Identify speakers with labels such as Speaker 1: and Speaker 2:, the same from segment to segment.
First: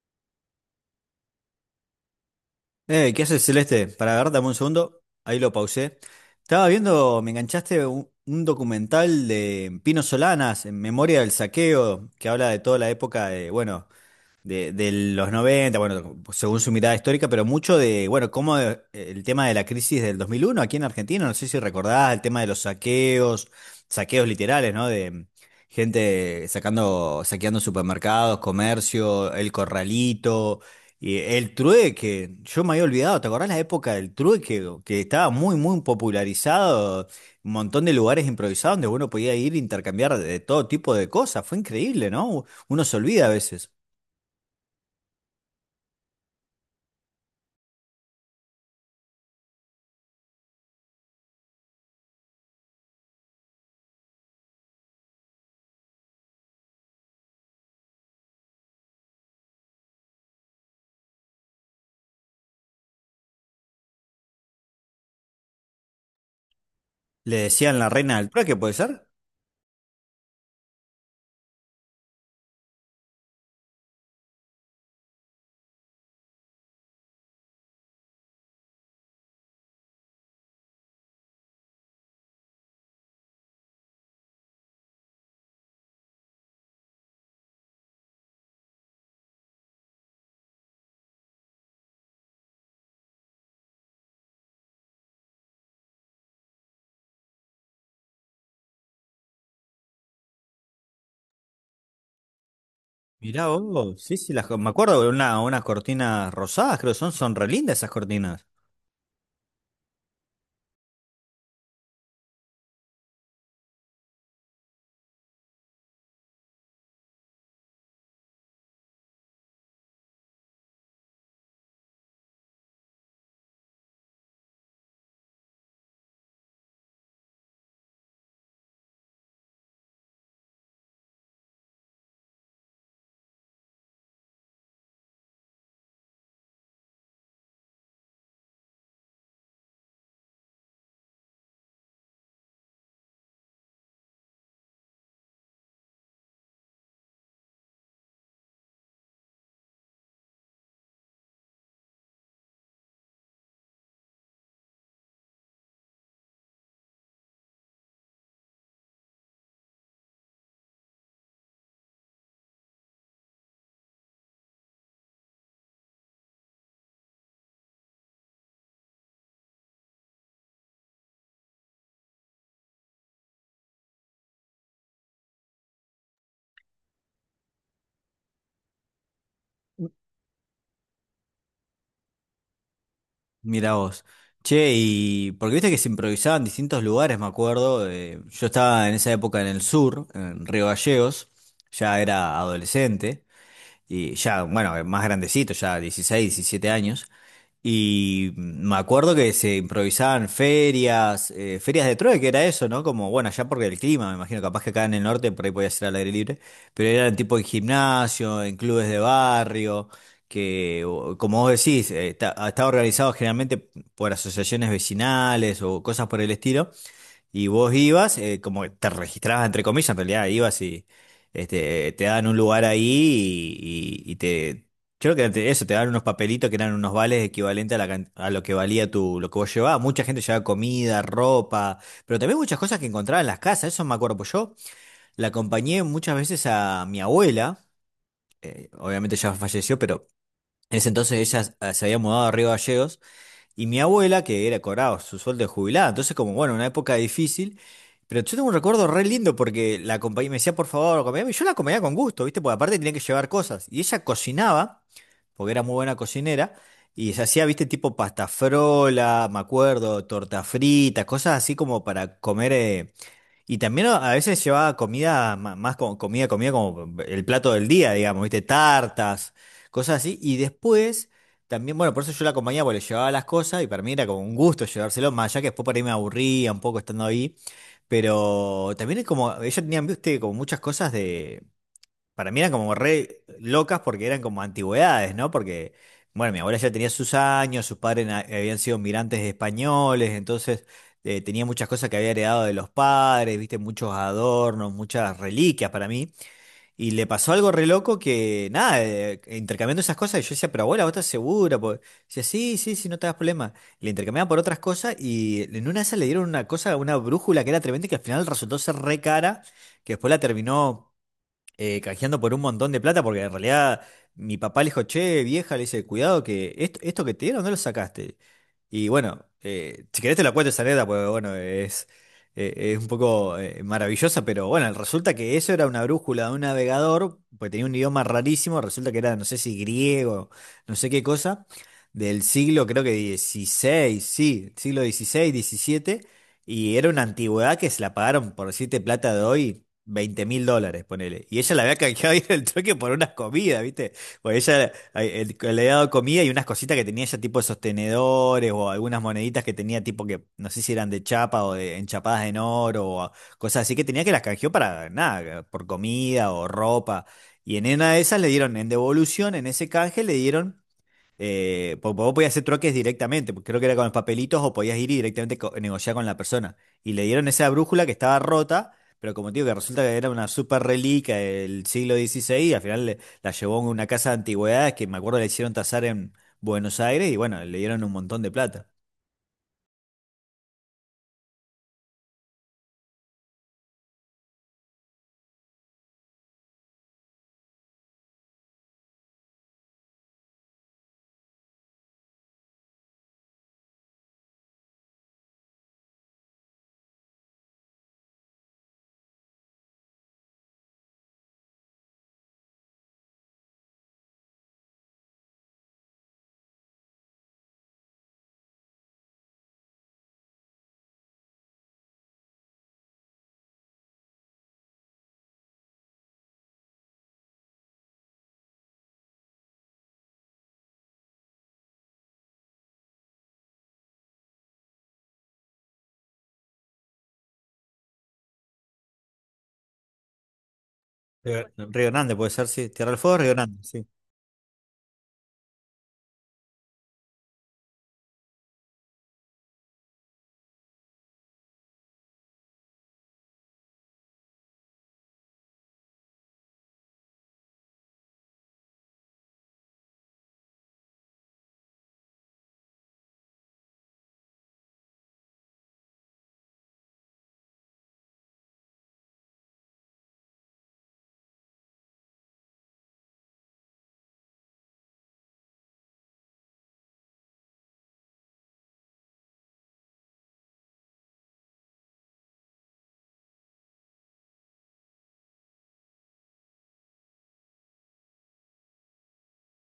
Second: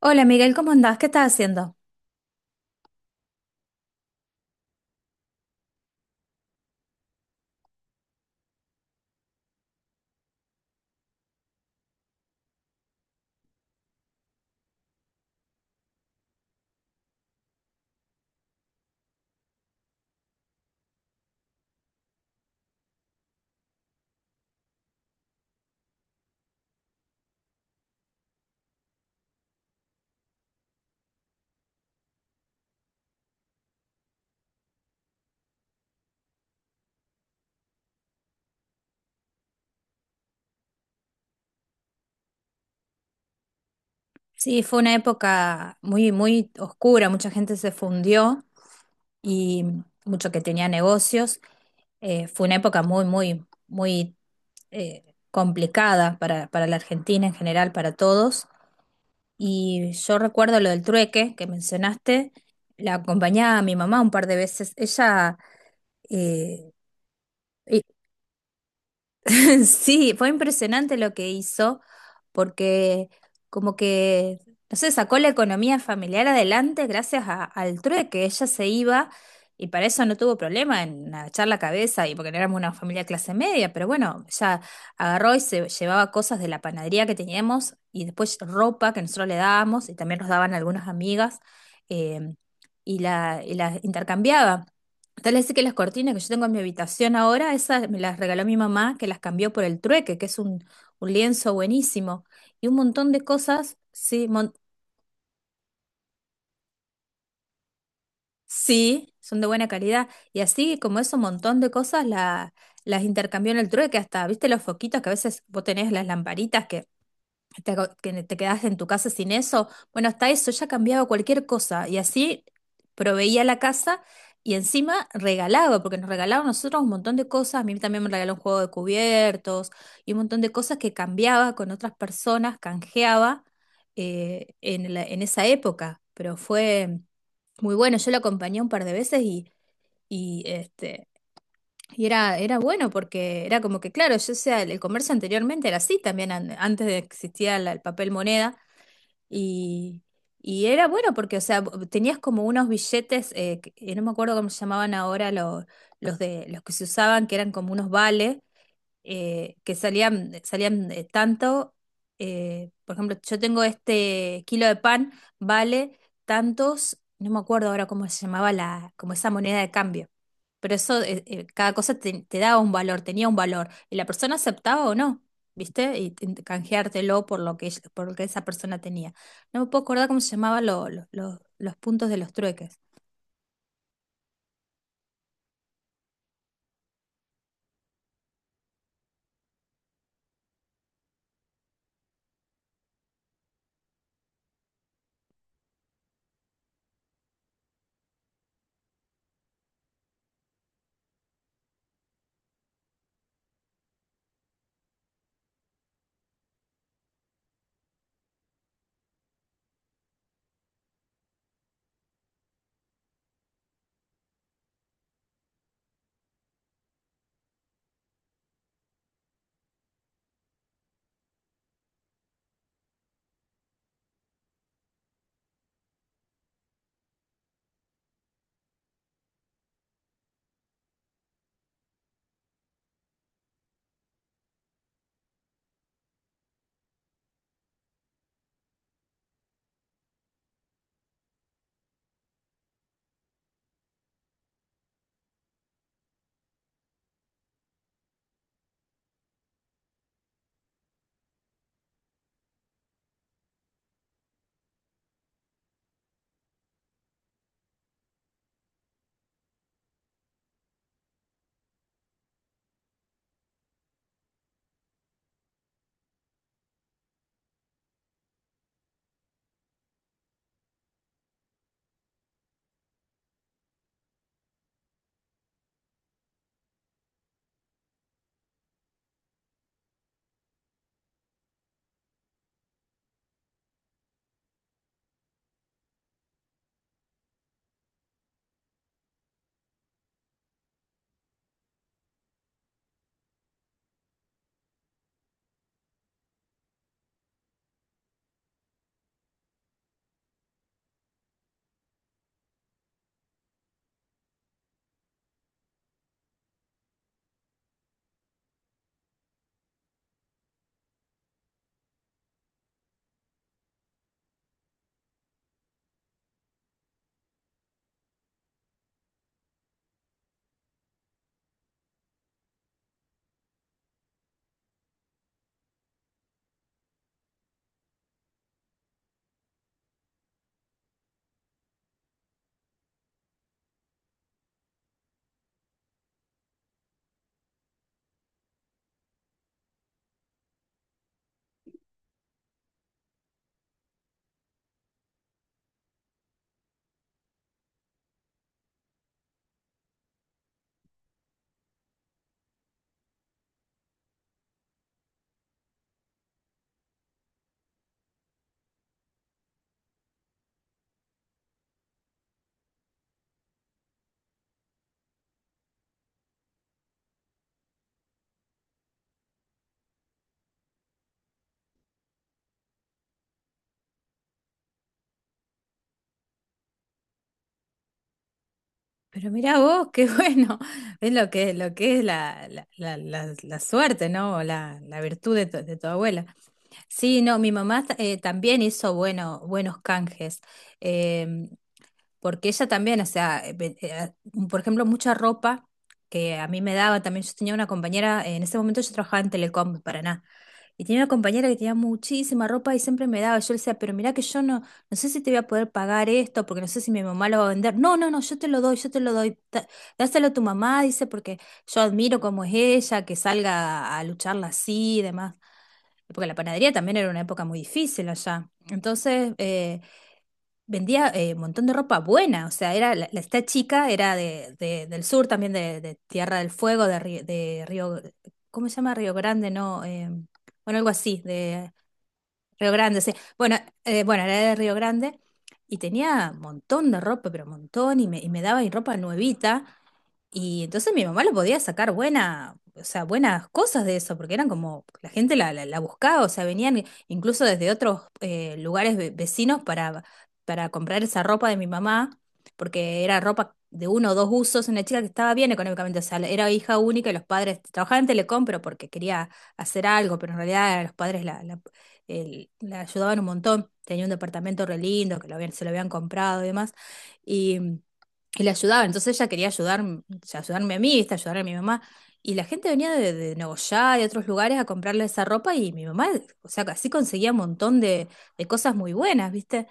Speaker 1: Hola Miguel, ¿cómo andás? ¿Qué estás haciendo?
Speaker 2: ¿Qué haces, Celeste? Para agarrar, dame un segundo. Ahí lo pausé. Estaba viendo, me enganchaste un documental de Pino Solanas, En memoria del saqueo, que habla de toda la época de, bueno, de los noventa, bueno, según su mirada histórica, pero mucho de, bueno, cómo el tema de la crisis del 2001 aquí en Argentina, no sé si recordás el tema de los saqueos, saqueos literales, ¿no? De gente sacando, saqueando supermercados, comercio, el corralito, y el trueque. Yo me había olvidado, ¿te acordás la época del trueque? Que estaba muy, muy popularizado, un montón de lugares improvisados donde uno podía ir a intercambiar de todo tipo de cosas, fue increíble, ¿no? Uno se olvida a veces.
Speaker 1: Sí, fue una época muy, muy oscura, mucha gente se fundió y mucho que tenía negocios. Fue una época muy, muy, muy, complicada para la Argentina en general, para todos. Y yo recuerdo lo del trueque que mencionaste, la acompañaba a mi mamá un par de veces. Eh,
Speaker 2: Le decían la reina del trueque, ¿puede ser?
Speaker 1: Sí, fue impresionante lo que hizo, porque como que, no sé, sacó la economía familiar adelante gracias a- al trueque. Ella se iba y para eso no tuvo problema en agachar la cabeza y porque no éramos una familia clase media, pero bueno, ella agarró y se llevaba cosas de la panadería que teníamos y después ropa que nosotros le dábamos y también nos daban algunas amigas eh, y la intercambiaba. Tal es que las cortinas que yo tengo en mi habitación ahora, esas me las regaló mi mamá, que las cambió por el trueque, que es un lienzo buenísimo. Y un montón de
Speaker 2: Mirá
Speaker 1: cosas,
Speaker 2: vos, sí,
Speaker 1: sí,
Speaker 2: sí, las,
Speaker 1: mon-
Speaker 2: me acuerdo de una, unas cortinas rosadas, creo que son, son re lindas esas cortinas.
Speaker 1: sí, son de buena calidad. Y así como eso, un montón de cosas la- las intercambió en el trueque, hasta, ¿viste los foquitos que a veces vos tenés las lamparitas que te, aco- que te quedas en tu casa sin eso? Bueno, hasta eso ya cambiaba cualquier cosa y así proveía la casa y encima regalaba, porque nos regalaban a nosotros un montón de cosas. A mí también me regaló un juego de cubiertos y un montón de cosas que cambiaba con otras personas, canjeaba en la- en esa época. Pero fue muy bueno. Yo lo acompañé un par de veces y este. Y era, era bueno porque era como que, claro, yo, o sea, el, comercio anteriormente era así también, an- antes de que existía la- el papel moneda, y, y era bueno porque, o sea, vo- tenías como unos billetes, que- no me acuerdo cómo se llamaban ahora los de, los que se usaban, que eran como unos vales, que salían, salían tanto, por ejemplo, yo tengo este kilo de pan, vale tantos, no me acuerdo ahora cómo se llamaba la, como esa moneda de cambio, pero eso, cada cosa te, te daba un valor, tenía un valor, y la persona aceptaba o no, ¿viste? Y te- te- canjeártelo por lo que, ella- por lo que esa persona tenía. No me puedo acordar cómo se llamaban lo- los puntos de los trueques.
Speaker 2: Mirá vos. Che, y porque viste que se improvisaba en distintos lugares, me acuerdo. Yo estaba en esa época en el sur, en Río Gallegos, ya era adolescente, y ya, bueno, más grandecito, ya 16 17 años. Y me acuerdo que se improvisaban ferias, ferias de trueque, era eso, ¿no? Como, bueno, allá porque el clima, me imagino, capaz que acá en el norte por ahí podía ser al aire libre, pero eran tipo en gimnasio, en clubes de barrio, que, como vos decís, estaba organizado generalmente por asociaciones vecinales o cosas por el estilo, y vos ibas, como que te registrabas entre comillas, en realidad ibas y este, te daban un lugar ahí y, y- y te... Creo que eso, te daban unos papelitos que eran unos vales equivalentes a, a lo que valía tu, lo que vos llevabas. Mucha gente llevaba comida, ropa, pero también muchas cosas que encontraba en las casas. Eso me acuerdo, pues yo la acompañé muchas veces a mi abuela, obviamente ya falleció, pero en ese entonces ella se había mudado a Río Gallegos. Y mi abuela, que era cobraba su sueldo de jubilada, entonces como, bueno, una época difícil, pero yo tengo un recuerdo re lindo porque la compañía me decía, por favor, acompáñame, y yo la acompañaba con gusto, ¿viste? Porque aparte tenía que llevar cosas, y ella cocinaba, porque era muy buena cocinera, y se hacía, ¿viste? Tipo pasta frola, me acuerdo, torta frita, cosas así como para comer, y también a veces llevaba comida, más como comida, comida como el plato del día, digamos, ¿viste? Tartas, cosas así. Y después, también, bueno, por eso yo la acompañaba, porque le llevaba las cosas y para mí era como un gusto llevárselo, más allá que después por ahí me aburría un poco estando ahí. Pero también es como, ellos tenían, viste, como muchas cosas para mí eran como re locas porque eran como antigüedades, ¿no? Porque, bueno, mi abuela ya tenía sus años, sus padres habían sido migrantes españoles, entonces tenía muchas cosas que había heredado de los padres, viste, muchos adornos, muchas reliquias para mí. Y le pasó algo re loco que, nada, intercambiando esas cosas, y yo decía, pero abuela, ¿vos estás segura? Porque, decía, sí, sí, sí, no te das problema. Le intercambiaban por otras cosas y en una de esas le dieron una cosa, una brújula que era tremenda y que al final resultó ser re cara, que después la terminó canjeando por un montón de plata, porque en realidad mi papá le dijo, che, vieja, le dice, cuidado que esto que te dieron no lo sacaste. Y bueno, si querés te la cuento esa anécdota, porque bueno, es un poco maravillosa, pero bueno, resulta que eso era una brújula de un navegador, pues tenía un idioma rarísimo, resulta que era, no sé si griego, no sé qué cosa, del siglo, creo que 16, sí, siglo 16 17, y era una antigüedad que se la pagaron, por decirte plata de hoy, 20.000 dólares, ponele. Y ella la había canjeado ahí en el trueque por unas comidas, ¿viste? Porque ella le había dado comida y unas cositas que tenía ella, tipo de sostenedores o algunas moneditas que tenía, tipo que no sé si eran de chapa o de enchapadas en oro o cosas así que tenía, que las canjeó para nada, por comida o ropa. Y en una de esas le dieron, en devolución, en ese canje, le dieron. Vos podías hacer troques directamente, porque creo que era con los papelitos o podías ir y directamente negociar con la persona. Y le dieron esa brújula que estaba rota, pero como te digo, que resulta que era una super reliquia del siglo 16 y al final la llevó a una casa de antigüedades que me acuerdo le hicieron tasar en Buenos Aires y bueno, le dieron un montón de plata.
Speaker 1: Pero mirá vos, qué bueno. Es lo que es la, la, la, la- la suerte, ¿no? O la virtud de tu abuela. Sí, no, mi mamá también hizo bueno, buenos canjes. Em, Porque ella también, o sea, ve- por ejemplo, mucha ropa que a mí me daba también, yo tenía una compañera, en ese momento yo trabajaba en Telecom de Paraná, y tenía una compañera que tenía muchísima ropa y siempre me daba, yo le decía, pero mirá que yo no, no sé si te voy a poder pagar esto, porque no sé si mi mamá lo va a vender, no, no, no, yo te lo doy, yo te lo doy, Da- dáselo a tu mamá, dice, porque yo admiro cómo es ella, que salga a lucharla así y demás, porque la panadería también era una época muy difícil allá, entonces... vendía un montón de ropa buena, o sea, era la- la- esta chica era de- del sur también, de Tierra del Fuego, de, Ri- de Río, ¿cómo se llama? Río Grande, no, bueno, algo así, de
Speaker 2: Río Grande puede ser, sí,
Speaker 1: Río
Speaker 2: Tierra del
Speaker 1: Grande, sí.
Speaker 2: Fuego, Río
Speaker 1: Bueno,
Speaker 2: Grande, sí.
Speaker 1: bueno, era de Río Grande y tenía un montón de ropa, pero un montón, y me daba y ropa nuevita, y entonces mi mamá lo podía sacar buena, o sea, buenas cosas de eso, porque eran como, la gente la, la, la buscaba, o sea, venían incluso desde otros lugares ve- vecinos para comprar esa ropa de mi mamá, porque era ropa de uno o dos usos, una chica que estaba bien económicamente, o sea, era hija única y los padres trabajaban en Telecom, pero porque quería hacer algo, pero en realidad los padres la, la, el- la ayudaban un montón, tenía un departamento re lindo, que lo habían, se lo habían comprado y demás y le ayudaba. Entonces ella quería ayudar, o sea, ayudarme a mí, ¿viste? Ayudar a mi mamá. Y la gente venía de Nogoyá, de otros lugares a comprarle esa ropa y mi mamá, o sea, así conseguía un montón de cosas muy buenas, ¿viste?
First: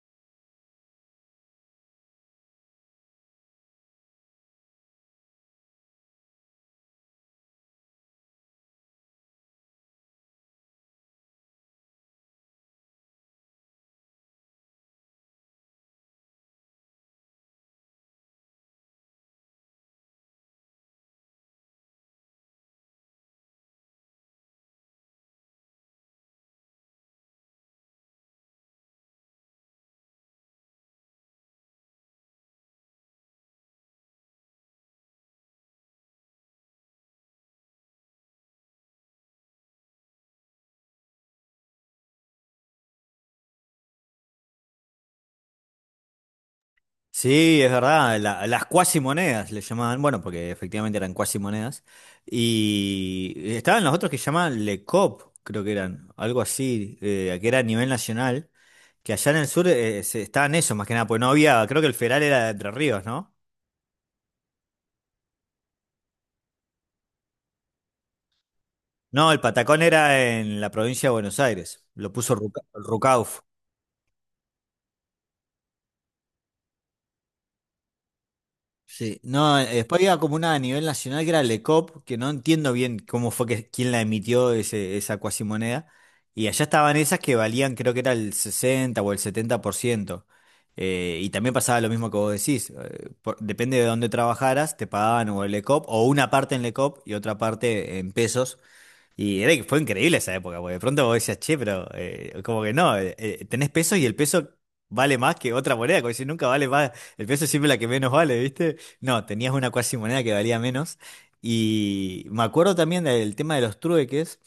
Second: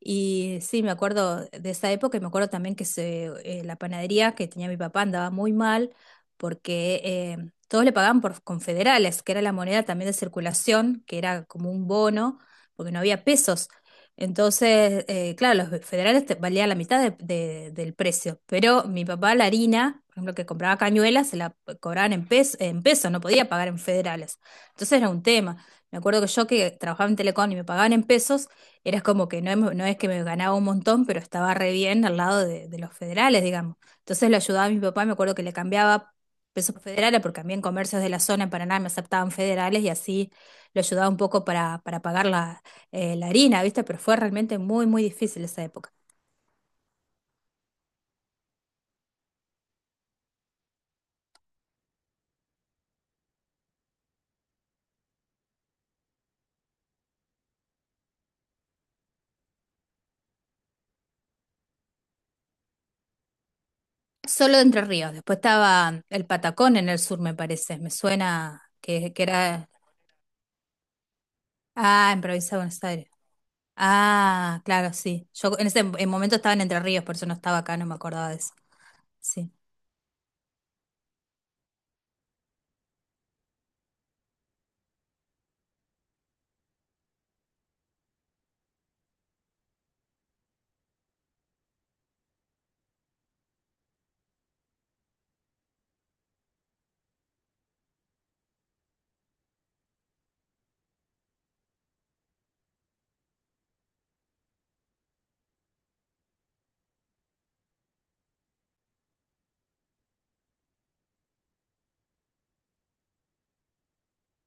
Speaker 1: Y sí, me acuerdo de esa época y me acuerdo también que se, la panadería que tenía mi papá andaba muy mal porque todos le pagaban por confederales, que era la moneda también de circulación, que era como un bono, porque no había pesos. Entonces, claro, los federales te- valían la mitad de- del precio, pero mi papá la harina, por ejemplo, que compraba cañuelas, se la cobraban en pesos, no podía pagar en federales. Entonces era un tema. Me acuerdo que yo que trabajaba en Telecom y me pagaban en pesos, era como que no, em- no es que me ganaba un montón, pero estaba re bien al lado de los federales, digamos. Entonces lo ayudaba a mi papá, me acuerdo que le cambiaba pesos federales, porque a mí en comercios de la zona en Paraná me aceptaban federales y así lo ayudaba un poco para pagar la, la harina, ¿viste? Pero fue realmente muy, muy difícil esa época.
Speaker 2: Sí, es verdad, las cuasimonedas le llamaban, bueno, porque efectivamente eran cuasimonedas, y estaban los otros que llamaban Le Cop, creo que eran, algo así, que era a nivel nacional, que allá en el sur estaban esos más que nada, pues no había, creo que el federal era de Entre Ríos, ¿no?
Speaker 1: Solo de Entre Ríos, después estaba el Patacón en el sur, me parece, me suena que
Speaker 2: No, el
Speaker 1: era...
Speaker 2: Patacón era en la provincia de Buenos Aires,
Speaker 1: Ah,
Speaker 2: lo
Speaker 1: en
Speaker 2: puso
Speaker 1: Provincia de Buenos Aires.
Speaker 2: Rucauf.
Speaker 1: Ah, claro, sí. Yo en ese en momento estaba en Entre Ríos, por eso no estaba acá, no me acordaba de eso.
Speaker 2: Sí,
Speaker 1: Sí.
Speaker 2: no, después había como una a nivel nacional que era LECOP, que no entiendo bien cómo fue que quién la emitió ese, esa cuasimoneda. Y allá estaban esas que valían, creo que era el 60 o el 70%. Y también pasaba lo mismo que vos decís. Depende de dónde trabajaras, te pagaban o el LECOP, o una parte en LECOP y otra parte en pesos. Y era, fue increíble esa época, porque de pronto vos decías, che, pero como que no, tenés pesos y el peso vale más que otra moneda, como si nunca vale más, el peso es siempre la que menos vale, ¿viste? No, tenías una cuasi moneda que valía menos. Y me acuerdo también del tema de los trueques,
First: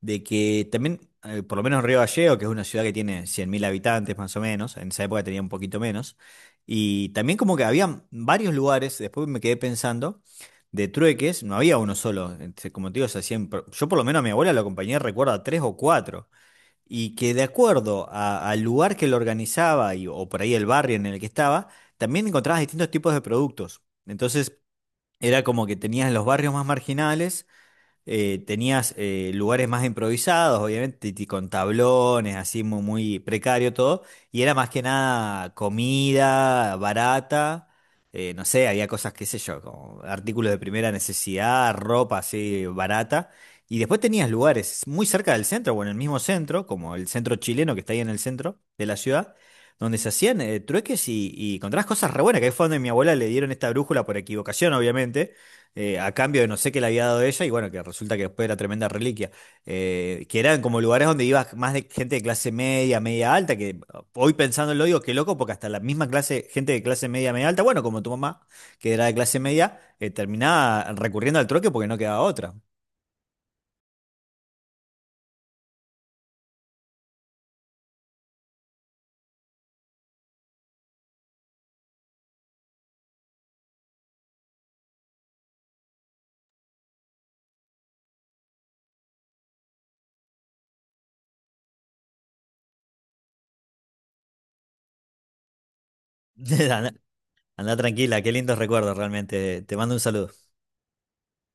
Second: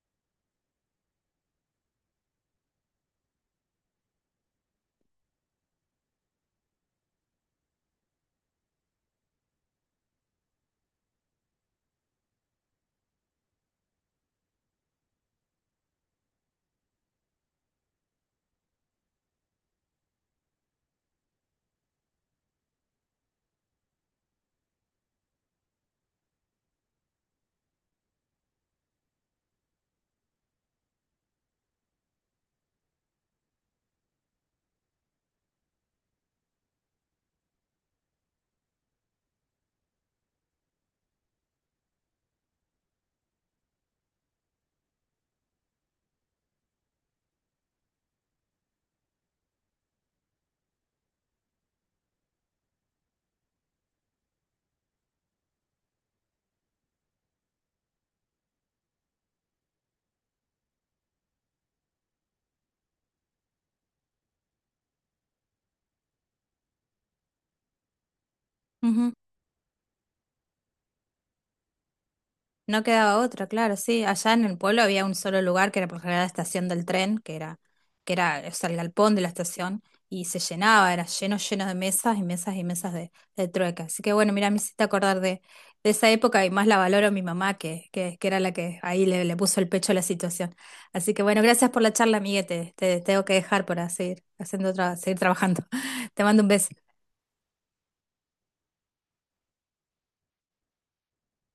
Speaker 2: de que también, por lo menos Río Gallegos, que es una ciudad que tiene 100.000 habitantes más o menos, en esa época tenía un poquito menos, y también como que había varios lugares, después me quedé pensando de trueques, no había uno solo. Este, como te digo, se hacían. Yo, por lo menos, a mi abuela la acompañé, recuerdo, a tres o cuatro. Y que de acuerdo al lugar que lo organizaba y, o por ahí el barrio en el que estaba, también encontrabas distintos tipos de productos. Entonces, era como que tenías los barrios más marginales tenías lugares más improvisados, obviamente, y con tablones, así muy, muy precario todo, y era más que nada comida barata, no sé, había cosas, qué sé yo, como artículos de primera necesidad, ropa así barata, y después tenías lugares muy cerca del centro, o en el mismo centro, como el centro chileno que está ahí en el centro de la ciudad, donde se hacían trueques y encontrabas cosas re buenas, que ahí fue donde mi abuela le dieron esta brújula por equivocación, obviamente a cambio de no sé qué le había dado ella, y bueno, que resulta que después era tremenda reliquia, que eran como lugares donde iba más de gente de clase media, media alta, que hoy pensándolo digo, qué loco, porque hasta la misma clase, gente de clase media, media alta, bueno, como tu mamá, que era
Speaker 1: Ujú.
Speaker 2: de clase media, terminaba recurriendo al troque porque no quedaba otra.
Speaker 1: No quedaba otra, claro, sí. Allá en el pueblo había un solo lugar que era por lo general la estación del tren, que era, o sea, el galpón de la estación, y se llenaba, era lleno, lleno de mesas y mesas y mesas de trueca. Así que bueno, mira, me hiciste acordar de esa época y más la valoro a mi mamá, que era la que ahí le, le puso el pecho a la situación. Así que bueno, gracias por la charla, amiguete. Te tengo que dejar para seguir haciendo otra, seguir trabajando. Te mando un beso.
Speaker 2: Andá, andá tranquila, qué lindos recuerdos realmente, te mando un saludo.